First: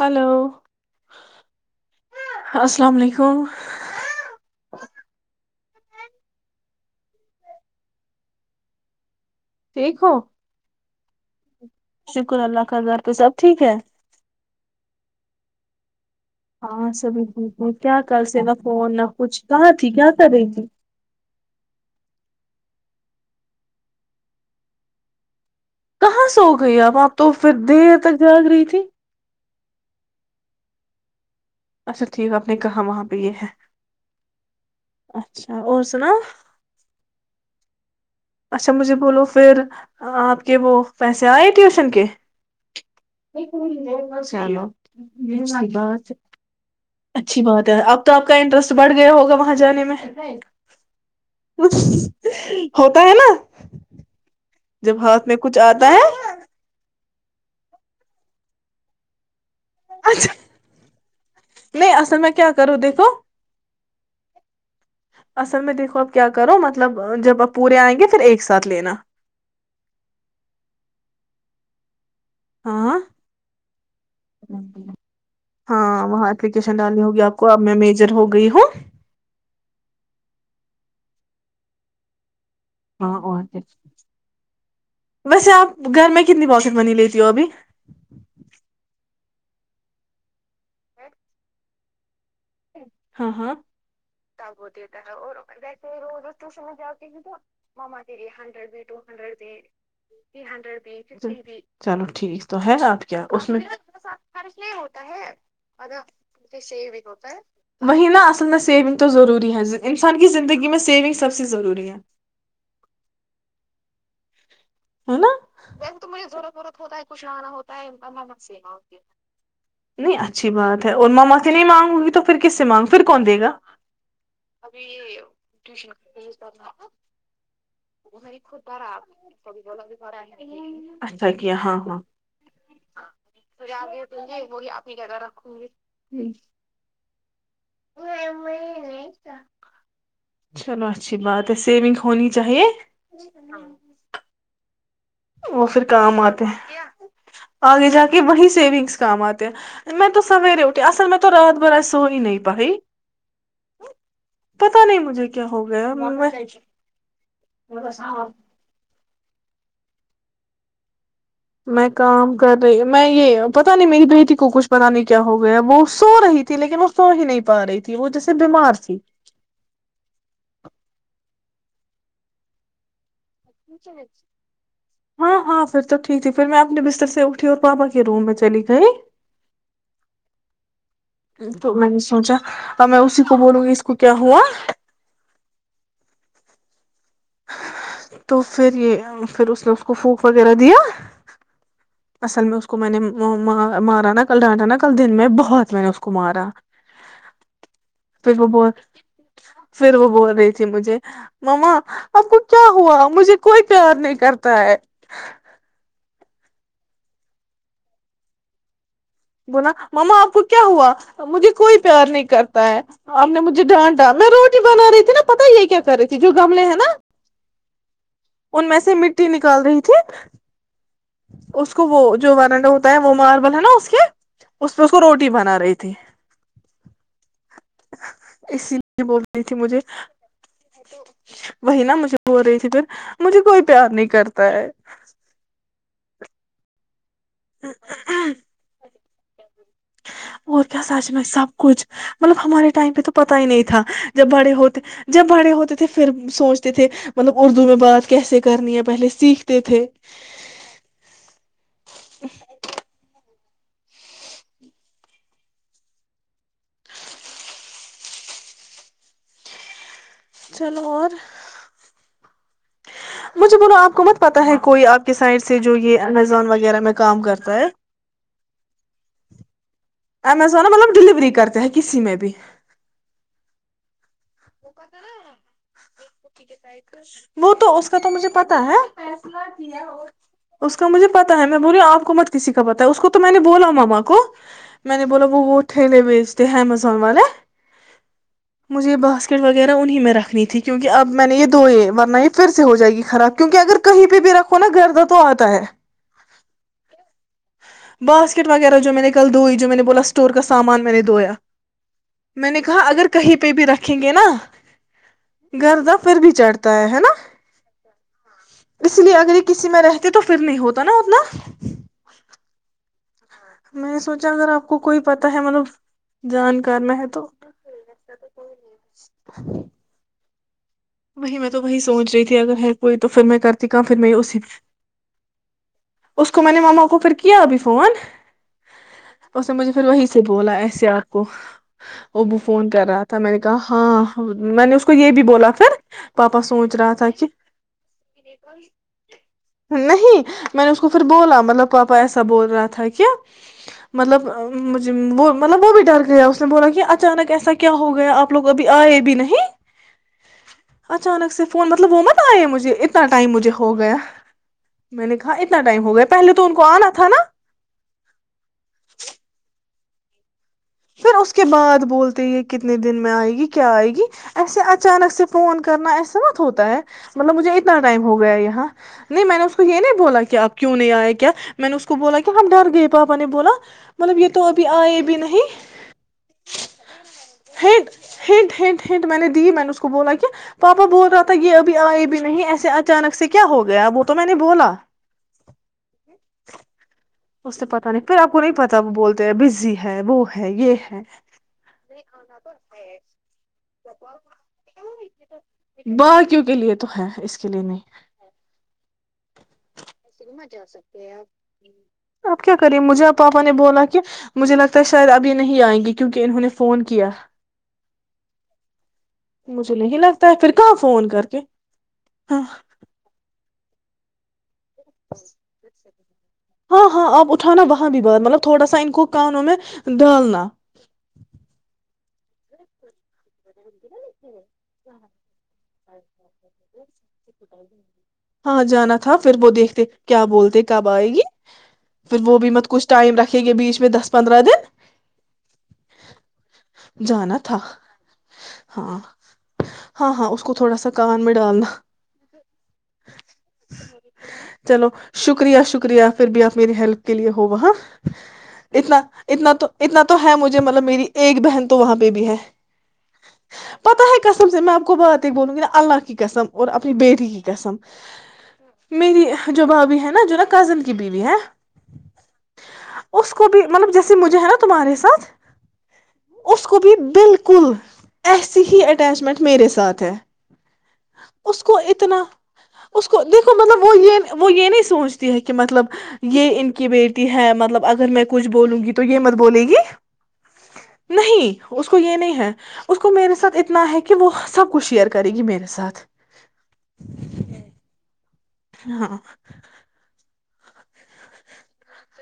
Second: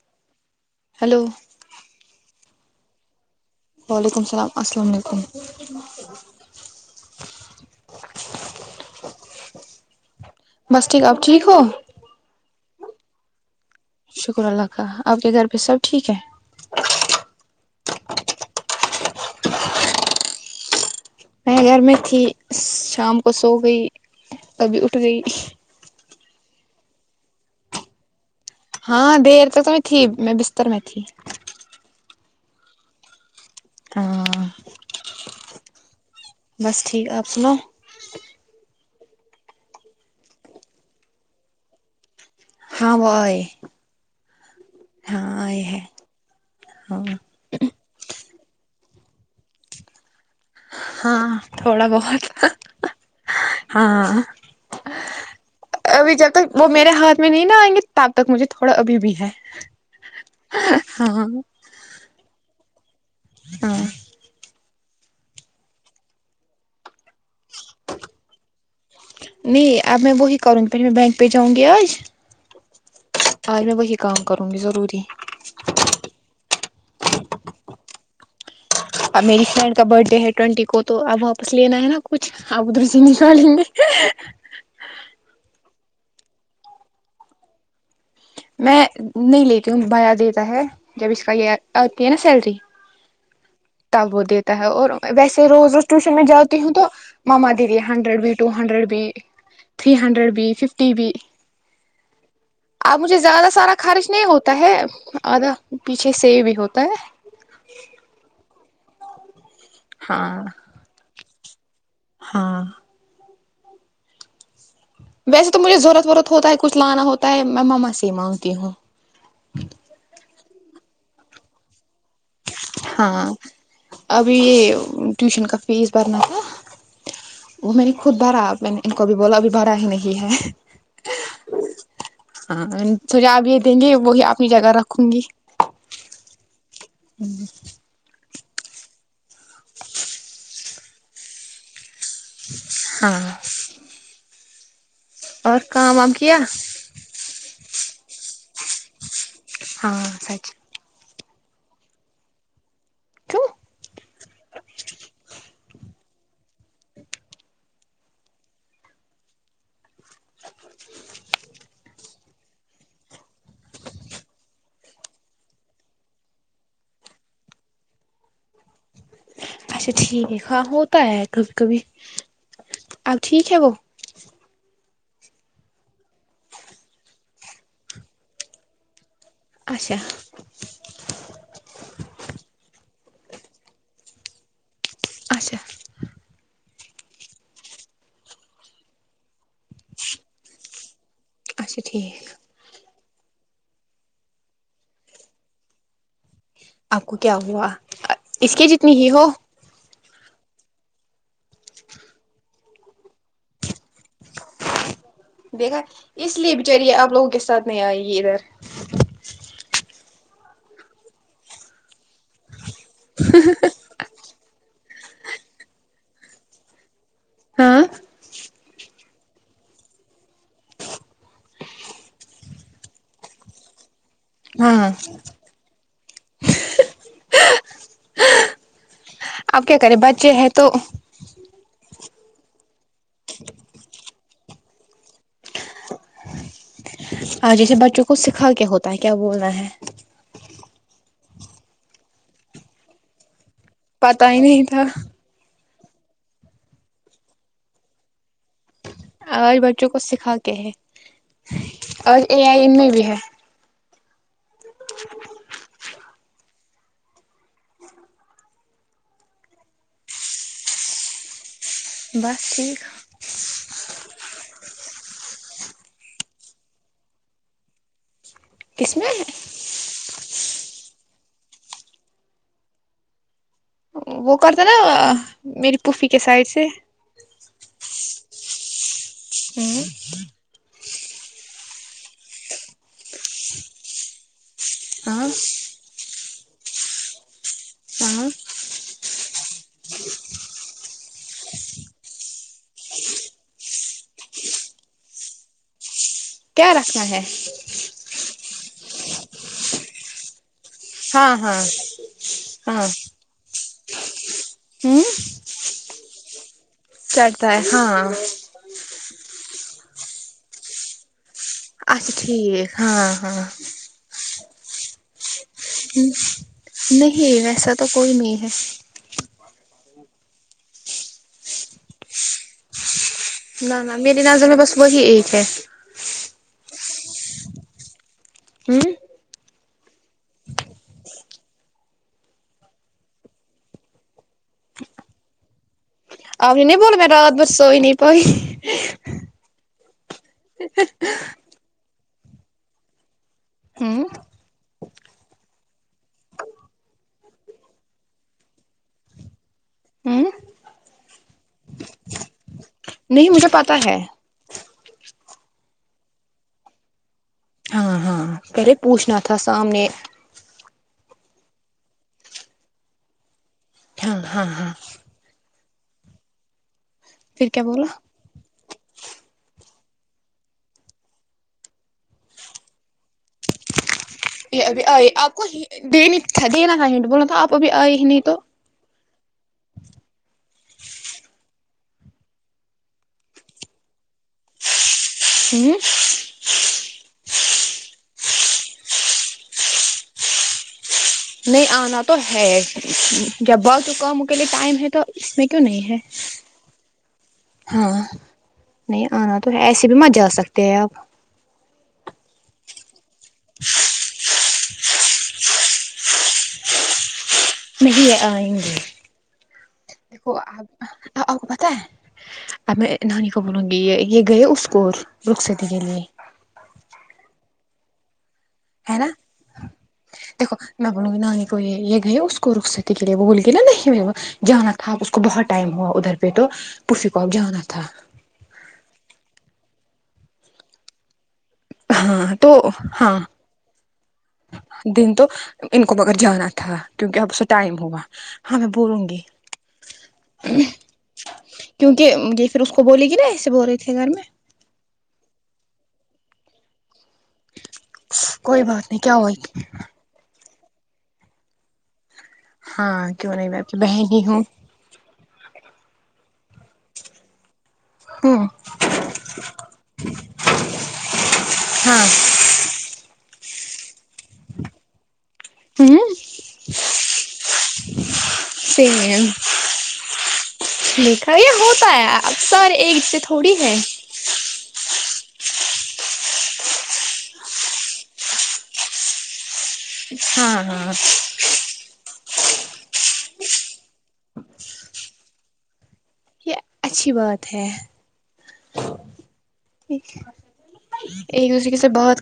hello hello السلام علیکم و ععلیکم السلام السلام علیکم دیک ہو بس ٹھیک اب ٹھیک ہو شکر اللہ کر گھر پہ سب ٹھیک ہے شکر اللہ کا آپ کے گھر پہ سب ٹھیک ہے ہاں سبھی ٹھیک ہے کیا کر سے نہ فون نہ کچھ کہاں تھی کیا کر رہی تھی میں گھر میں تھی شام کو سو گئی کبھی اٹھ گئی کہاں سے ہو گئی اب آپ تو پھر دیر تک جاگ رہی تھی ہاں دیر تو میں تھی میں بستر میں تھی اچھا ٹھیک ہے آپ نے کہا وہاں پہ یہ ہے ہاں اور سنا بس ٹھیک آپ سناؤ اچھا مجھے بولو پھر آپ کے وہ پیسے آئے ٹیوشن کے ہاں وہ آئے چلو ہاں آئے ہے بات ہاں اچھی بات ہے اب تو آپ کا انٹرسٹ بڑھ گیا ہوگا وہاں جان میں ہاں تھوڑا بہت ہوتا ہے نا ہاں جب ہاتھ میں کچھ آتا ہے ابھی جب تک وہ میرے ہاتھ میں نہیں نا آئیں گے تب تک مجھے تھوڑا ابھی بھی ہے ہاں نہیں اصل میں کیا کروں دیکھو ہاں اصل میں دیکھو اب کیا کرو مطلب جب آپ پورے آئیں گے پھر ایک ساتھ لینا نہیں اب میں وہی کروں گی پہھر میں بینک پہ جاؤں گی کیز ہاں آج میں وہی کام کروں گی ضروری ین ڈالی ہوگیپ کو اب میں میجر ہو گئی ہوں اب میری فرینڈ کا برتھ ڈے ہے ٹوینٹی کو تو اب واپس لینا ہے نا کچھ ابدر چ نہیں ہاں وال اور ل کیا گے ویسے آپ گھر میں کتنی بست منی لیتی ہو ابھی میں نہیں لیتی ہوں بیا دیتا ہے جب اس کا یہ آتی ہے نا سلری ہاں ہاں تب وہ دیتا ہے اور ویسے روز روز ٹیوشن میں جاتی ہوں تو مما دیدی ہنڈریڈ بھی ٹو ہنڈریڈ بھی تھری ہنڈریڈ بھی ففٹی بھی چلو ٹھیک تو ہے اب آپ مجھے کیا اس زیادہ میں سارا خرچ نہیں ہوتا ہے ہے آدھا پیچھے سے بھی ہوتا ہے [unintelligible] وہیں نہ نا اصل نا سیونگ تو ضروری ہے [unintelligible] انسان کی ہاں زندگی میں سیونگ سب سے [unintelligible] ضروری ہے [inaudible] ہاں [inaudible] نا ویسے تو ضرورت مجھے ورورت ضورت ورت ہوتا ہے کچھ لانا میں ہوتا ہے ماما سے ہی مانگتی ہوں [unintelligible] اچھی بات ہے اور میں مست نہیں مانوں گی تو [unintelligible] مانگ پھر ہاں کون دے گا ابھی یہ ٹیوشن کا فیس بھرنا تھا وہ میں نے خود بھرا میں نے ان کو [unintelligible] بھرا ہی نہیں ہے اچھا کیا ہاں ہاں [inaudible] ہاں تو جو آپ یہ دیں گے وہی اپنی جگہ رکھوں گی [unintelligible] چلو اچھی بات ہے سیونگ [inaudible] ہاں [unintelligible] اور پھر کام آتے ہیں آگے جا کے [unintelligible] کہ وہیں سیونگس کام آ [unintelligible] ہاں میں تو سچ سویے اٹھی اصل میں تو رات بھر ایسو ہی نہیں پائی کیوں پتا نہیں مجھے کیا ہو گیا م میں [unintelligible] میں کام کر رہی میں یہ پتا نہیں میری بیٹی کو کچھ پتا نہیں کیا ہو گیا وہ سو رہی تھی لیکن وہ سو ہی نہیں پا رہی تھی وہ جیسے بیمار تھی کب [unintelligible] آؤ ٹھیک ہےب ہاں ہاں پھر توٹیک ہے پھر میں اپنے بستر سے اٹھی اور پاپا کے روم میں چلی گئی اچھا تو میں نے سوچا [unintelligible] تو میں اسی کو بولوں گی اس کو کیا ہوا اچھا [unintelligible] تو پھر یہ پھر اس نے اس کو پھونک وغیرہ دیا اچھا ٹھیک اصل میں اس کو میں نے مارا نا کل ڈانٹا نا کل دن میں بہت میں نے اس کو مارا [unintelligible] آپ کو کیا ہوا پھر وہ اس کی بول جتنی ہی ہو پھر وہ بول رہی تھی مجھے ما آپ کو کیا ہوا مجھے کوئی پیار نہیں کرتا ہے [unintelligible] دیکھا اس لیے بچاری آپ لوگوں کے ساتھ نہیں آئے گی ادھر بونا ماما آپ کو کیا ہوا مجھے کوئی پیار نہیں کرتا ہے [unintelligible] آپ نے مجھے ڈانٹا میں روٹی بنا رہی تھی نا پتا یہ کیا کر رہی تھی جو گملے ہیں نا [unintelligible] ہاں [unintelligible] ان میں سے مٹی نکال رہی تھی اس کو وہ جو وارنڈا ہوتا ہے وہ ماربل ہے نا اس کے اس پ ہاں اس کو روٹی بنا رہی تھی اس [unintelligible] بول رہی تھی اب کیا مجھے کرے بچے ہیں تو وہی نا مجھے [unintelligible] ہو رہی تھی پھر مجھے کوئی پیار نہیں کرتا ہے آ جیے بچوں کو سکھا کیا ہوتا ت کیا بول رہ ہے [unintelligible] کیا ساچنا سب کچھ مطلب ہمارے ٹائم پہ تو پتا ہی نہیں تھا تھا جب پتا ہی بھاڑے نہیں ہوتے تھا جب بھاڑے ہوتے تو پھر سوچتے تھے مطلب اردو میں بات کیسے کرنی ہے پہلے آج سیکھتے تھے بچوں کو سکھا کے ہے اورج اے آئی ای میں بھی ہے [inaudible] چلو اور [unintelligible] بس ٹھیک مجھے بولو آپ کو مت پتاہ ہے کوئی آپ کے سائڈ سے جو یہ امیزون وغیرہ میں کام کرتا ہے [unintelligible] کسم ہے [unintelligible] امیزون مطلب ڈیلیوری کرتے ہیں کسی میں بھی وہ کرتا نا میری پوفی کے سائڈ سے وہ تو اس کا تو مجھے پتتا ہے فصلہ کیا [unintelligible] مجھے پتا ہے میں بول آپ کو مت کسی کا پتا ہے اس کو تو میں نے بولا ماما کو میں نے بولا ہاں وہٹھیے وس تو امیزون والا ہاں مجھے یہ بس [unintelligible] اسکٹ وغیرہ انہیں میں رکھنی تھی کیونکہ اب میں نے یہ دو یہ ورن یہ پھر سے ہو جائے گی خراب کیونکہ اگر کہیں پہ بھی رکھو نا گھردہ تو آتا ہے کیا رکھنا ہے [unintelligible] باسکٹ وغیرہ جو میں نےل دو ہی جو میں نے بلا اسٹور کا سامان میں نے دھویا ہاں ہاں میں نے کہا اگر کہیں پہ بھی رکھ ریں گے نا [unintelligible] ہوں [unintelligible] کرا پھر بھی چڑھتا [unintelligible] ہے ہے نا ہے ہاں اس لیے اگر ایک کسی میں رہتے تو پھر نہیں ہوتا نا اتنا اچھا ٹھیک ہاں [unintelligible] ہاں میں نے سوچا اگر آپ کوئی پتا ہے مطلب ہ جانکار میں ہے تو نہیں ویسا تو کوئی نہیں ہے [unintelligible] ا [inaudible] وہی میں تو وہی سوچ رہی تھی اگر ہے کوئی [unintelligible] کرتی نہ کہاں نہ پھر میری اسی نظ میں بس وہی ایک ہے [unintelligible] اس کو میں نے ماما کو پھر کیا ابھی فون ہوں اس نے مجھے پھر وہی سے بولا ایسے آ کو ا فون کر رہا تھا میں نے کہا ہاں میں نے اس کو یہ بھی بولا پھر [unintelligible] آنی سوچ نہیں رہا بول میں تھا کہ رات بسوئی نہیں پئی نہیں میں نے اس کو پھر بولا مطلب پاپا ایسا بول رہا تھا کیا ہوں مطلبجھ وہ مطلب وہ بھی ڈر گیا اس نے بولا کہ اچانک ایسا کیا ہو گیا آپ لوگ ابھی آئے بھی نہیں ہوں اچانک سے فون مطلب وہ مت آئے مجھے اتنا نہیں ٹائم مجھے پتا ہو گیا ہے میں نے کہا اتنا ٹائم ہو گیا پہلے تو ان کو آنا تھا نا ہاں ہاں پہلے پوچھنا تھا سامنے [unintelligible] پھر اس کے بعد بولتے یہ کتنے دن میں آئے گی کیا آئے گ ہاں ہاں ہاں فون کرنا ایسا مت ہوتا ہے مطلب پھر مجھے کیا اتنا بولا ٹائم ہو گیا یہاں نہیں میں نے اس کو یہ نہیں بولا کہ آپ کیوں نہیں آئے کیا میں نے اس کو بولا کہ ہم ڈر گئے پاپا نے بولا مطلب یہ تو اب بھی ابھی آئی آئے بھی نہیں آپ کو ہی دینی تھا دینا تھا بوللا تھا آپ ابھی آئے ہی نہیں تو تو میں نے دی میں نے اس کو بولا کہ پاپا بول رہا تھا یہ ابھی آئے بھی نہیں ایسے اچانک سے کیا ہو گیا وہ تو میں نے بولا ہوں اس سے پتا نہیں پھر آپ کو نہیں پتا وہ بولتے ہیں بزی ہے وہ ہے یہ ہے نہیں آنا تو ہے بہت کم کے لیے ٹائم ہے تو اس میں کیوں نہیں ہے باقیوں کے لیے تو ہے اس کے لیے ہاں نہیں نہیں آنا تو ایسے بھی مت جا سکتے ہیں آپ اب کیا کریے مجھے آ پاپا نے بولا کہ مجھے لگتا ہے شاید ابھی نہیں آئیں گے کیونکہ انہوں نے فون کیا نہیں آئیں گے مجھے نہیں لگتا دیکھو ہے پھر کہاں آپ فون کر آپ کے کو پت ہے ہاں ا نانی کو گی یہ گئے کوور رخصتی کے لیے ا نا وہاں بھی بہتطلب تھوڑا سا ان ہے کوو نا کا ا انو میں دالناہ گ اس کوک رق س سے ت کے لیے بول کےی نہ نہیں میرے جانا تھا اب اس کو بہت ٹائم ہوا ادھر پہ تو پفی کوپ جانا تھا ہاں جانا تھا پھر وہ دیکھتے کیا بولتے کب آئے گی پھر ہاں وہ بھی تو مت کچھ ہاں ٹائم رکھیں گے بیچ میں دس پندرہ دن ان کو بغگر جانا تھا تھا کیونکہ اب جانا سے تھا ٹائم ہوگا ہاں میں بولوں گی ہاں ہاں اس کو تھوڑا سا کان میں ڈالنا کیونکہ یہ پھر اس کو بولے گی نا ایسے بول رہے تھے گھر میں چلو شکریہ شکریہ پھر بھی آپ مری ہیلپ کے لیے ہو وہ ہاں کوئی بات اتنا نہیں کیا ہوا اتنا تو اتنا تو ہے مجھے مطلب میری ایک بہن تو وہاں ب ہے ہاں کیوں نہیں میں آپ کی پتا بہن ہے ہی ہوں کسم سے میں آپ کو بات بولوں گی نا اللہ کی قسم اور اپنی بیٹی کی قسم [inaudible] ہوں میری جو بھابھی ہے نا جو نا کزن کی بیوی ہے ہاں [inaudible] اس کو بھی مطلب جیسے مجھے ہے نا تمہارے سھ [inaudible] ہوں [inaudible] اس کو بھی بالکل [inaudible] کل [inaudible] ایسی ہی سیم اٹیچمنٹ میرے ساتھ ہے دیکھا یہ اس کو ہوتا ہے اتنا اب سارے ایک اس سے کو دیکھو تھوڑی ہے مطلب وہ یہ [inaudible] وہ یہ نہیں سوچتی ہے کہ مطلب یہ ان کی بیٹی ہے مطلب اگر میں کچھ بولوں گی تو یہ مت بولے گی [inaudible] ہاں ہاں [inaudible] نہیں اس کو یہ نہیں ہے اس کو میرے ساتھ اتنا ہے کہ وہ سب کچھ شیئر کرے گی میرے ساتھ [inaudible] یہ اچھی بات ہے ہاں [inaudible] ایک دوسرے کے سے بہت [inaudible]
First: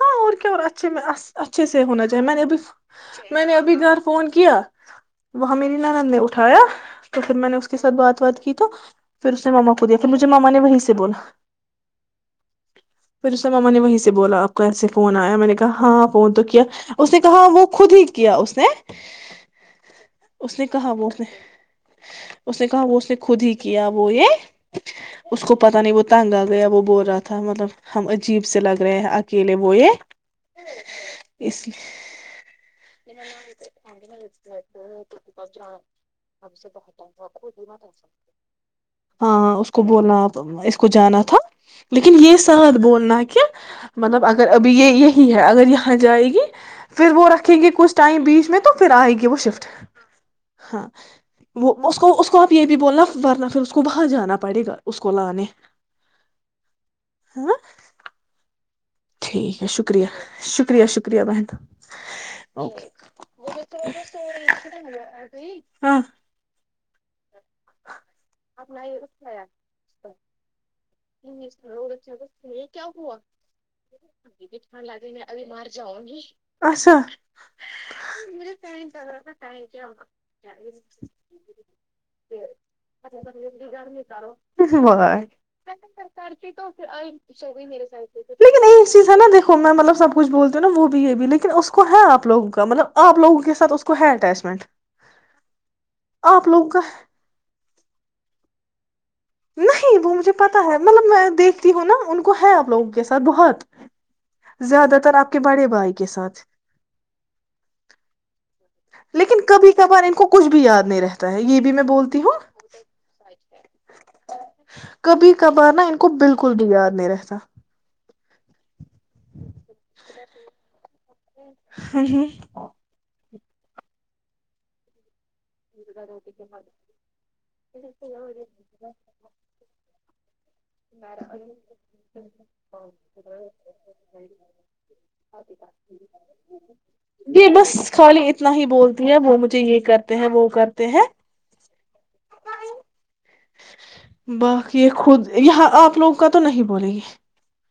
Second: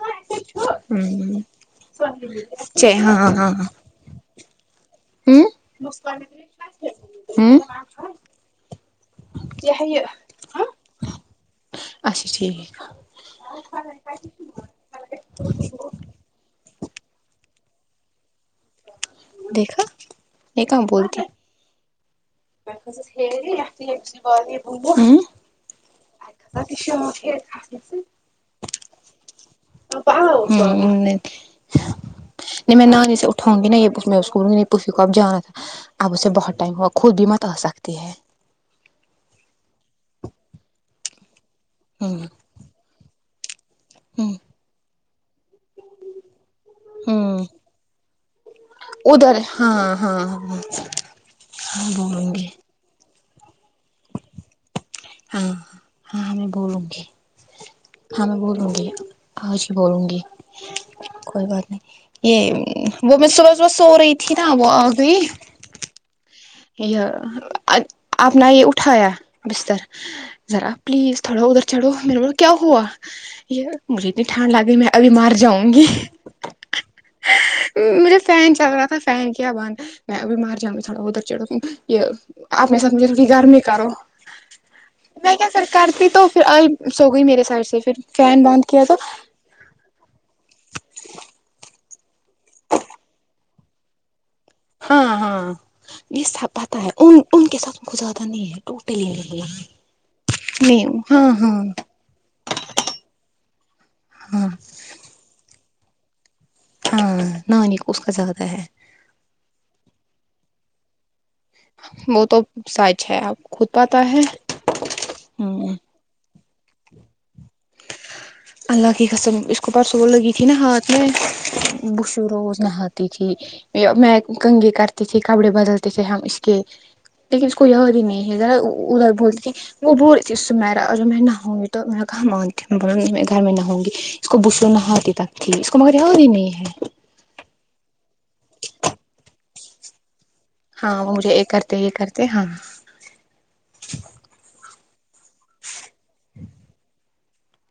ہاں اور کیا اچھے ہ اچھے سے ہونا چاہیے میں نے ابھی چ ہاں ہاں میں ہاں نے ابھی گھر فون کیا ہاں وہاں میری نند نے اٹھایا تو پھر ہ میں نے ہ اس کے ساتھ بات بات کی تو [inaudible] پھر اس نے ماما کو دیا پھر مجھے ماما نے وہیں سے بولا اچھا ٹھیک [inaudible] پھر اسا ماما نے وہیں سے بولا آپ کیسے فون آیا میں نے کہا ہاں فون تو کیا [inaudible] اس نے کہا وہ خود ہی کیا اس دیکھا [inaudible] اس یہ نے کہاں کہا وہ اس بولتی نے [inaudible] اس نے کہا وہ اس نے خود ہی کیا وہ یہ اس کو پتا نہیں وہ تنگ آ گیا وہ بول [inaudible] ہم عجیب سے لگ رہے ہیں اکیلے وہ یہ اس لیے نہیں میں نانی جی سے اٹھاؤں گی ن یہ اسکول گی پوفی کو اب جانا تھا اب اسے بہت ٹائم ہوا [inaudible] سکتی ہے ہاں اس کو ب [inaudible] اپنا اس کو جانا تھا [inaudible] ہ لیکن یہ ساتھ بولنا کہ مطلب ہ اگر ابھی یہ یہ ہے اگر یہ جائے گی پھر وہ ہ رکھیں گے کچھ ٹائم بیچ میں تو پھر آئے گی وہ ادھر شفٹ ہاں ہاں ہاں وہ ہاں کو اس بولوں کو گی آپ یہ بھی بولنا ورنہ پھر اس کو باہر جانا پڑے گا اس کو لانے ہاں ہاں ہم بولوں گی ہاں ہاں میں بولوں گی ٹھیک آج ہے ہی شکریہ بولوں گی شکریہ شکریہ بہن کوئی بات نہیں یہ وہ میں صبح صبح سو رہی تھی نا ہاں یا آپ نے یہ اٹھایا بستر ذرا پلیز تھوڑا ادھر چڑھو میرے ب کیا ہوا یہ مجھے اتنی ٹھانڈ لگی میں ابھی مار جاؤں گی اچھا مجھے فین چل رہا تھا فین کیا بند میں ابھی مار جاؤں گی تھوڑا ادھر یہ آپ میرے ساتھ مجھے تھوڑی گرمی کرو میں کیا پھر کرتی تو پھر آئی سو گئی میرے سائڈ سے پھر فین لیکن بند کیا ایک تو چیز ہے نا دھو میں مطلب سب کچھ بولتی ہوں نا وہ بھی یہ بھی لیکن اس کو ہے آپ لوگوں کا مطلب آپ لوگوں کے سات اس کو ہے ٹیسٹ ہاں ہاں یہ سھپا لوگوں کا ہے ان ان کے ساتھ کو زیادہ نہیں ہے نہیں ہے نہیں وہ مجھے پتا ہے نہیں مطلب میں ہاں ہاں دیکھتی ہوں نا ان کو ہے آپ لوگوں کے ساتھ بہت ہاں زیادہ تر آپ کے بڑے بھائی کے ساتھ ہاں نہ نہیں اس کا زیادہ ہے لیکن کبھی کبھار ان کو کچھ بھی یاد نہیں رہے وہ تو سچ ہے آپ خود پاتا ہے ہ کچھ بھی یاد نہیں رہتا اللہ کی قسم اس کو پرسو وہ لگی تھی نا ہاتھ میں بش روز نہ ہاتک میں کنگی کرتے کپڑے بدلتے تھے ہم اس کے لیکن اس کو ہی نہیں ہے ذرا ادھر بولتی تھی وہ بول تھی اس سے میرا اور جو میں نہ ہوں گی تو میرا کہاں مانتی ب گھر میں نہ ہوں گی اس کو بشو نہ آتی تک تھی اس کو مگر ہو ہی نہیں ہے یہ بس خالی اتنا ہی بولتی ہے وہ مجھے یہ کر ہاں وہے یہ کرتے یہ کرتے ہاں باقی یہ خود یہاں آپ لوگوں کا تو نہیں بولے گی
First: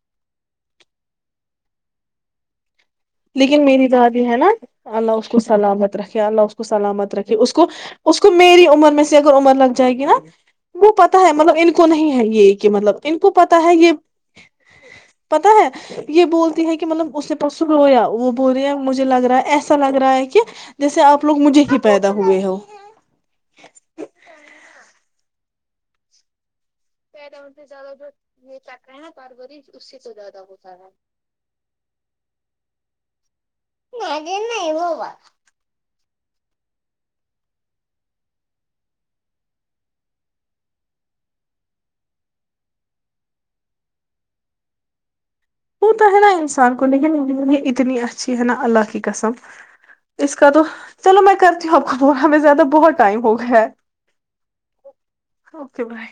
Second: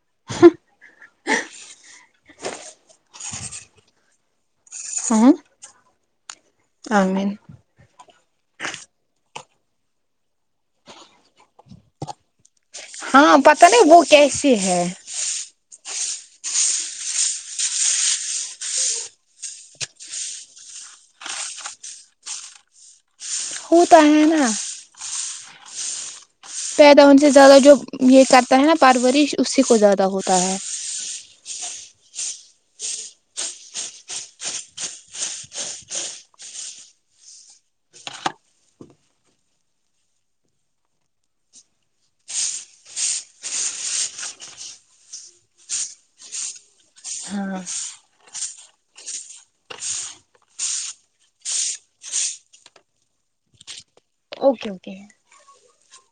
[inaudible] لیکن میری دادی ہے نا اللہ اس ہاں کو سلامت رکھے رکھے اللہ کو سلامت آمین رکھھی اس کو اس کو میری عمر میں سے عمر لگ جائے گی نا وہ پتا ہے مطلب ان کو نہیں ہے یہ کہ مطلب ان کو ہاں پتا ہے نہیں یہ وہ کیسے ہے پتا ہے یہ بولتی ہے کہ مطلب اس نے پرسو رویا وہ بول رہے مجھے لگ رہا ہے ایسا لگ رہا ہے کہ جیسے آپ لوگ مجھے ہی پیدا ہوئے ہو ہو تنا پیدا ہونے سے زیادہ جو یہ کرتا ہے نا پرارورش اسی کو زیادہ ہوتا ہے لگ نہیں وہبات [unintelligible] وہ تو ہے نا انسان کو لیکن انڈ ہاں یہ اتنی اچھی ہے نا اللہ کی قسم اس کا تو چلو میں کرتی ہوں اب کو ہمیں زیادہ بہت ٹائم ہو گیا ہے اوکے اوکے اوکے بائی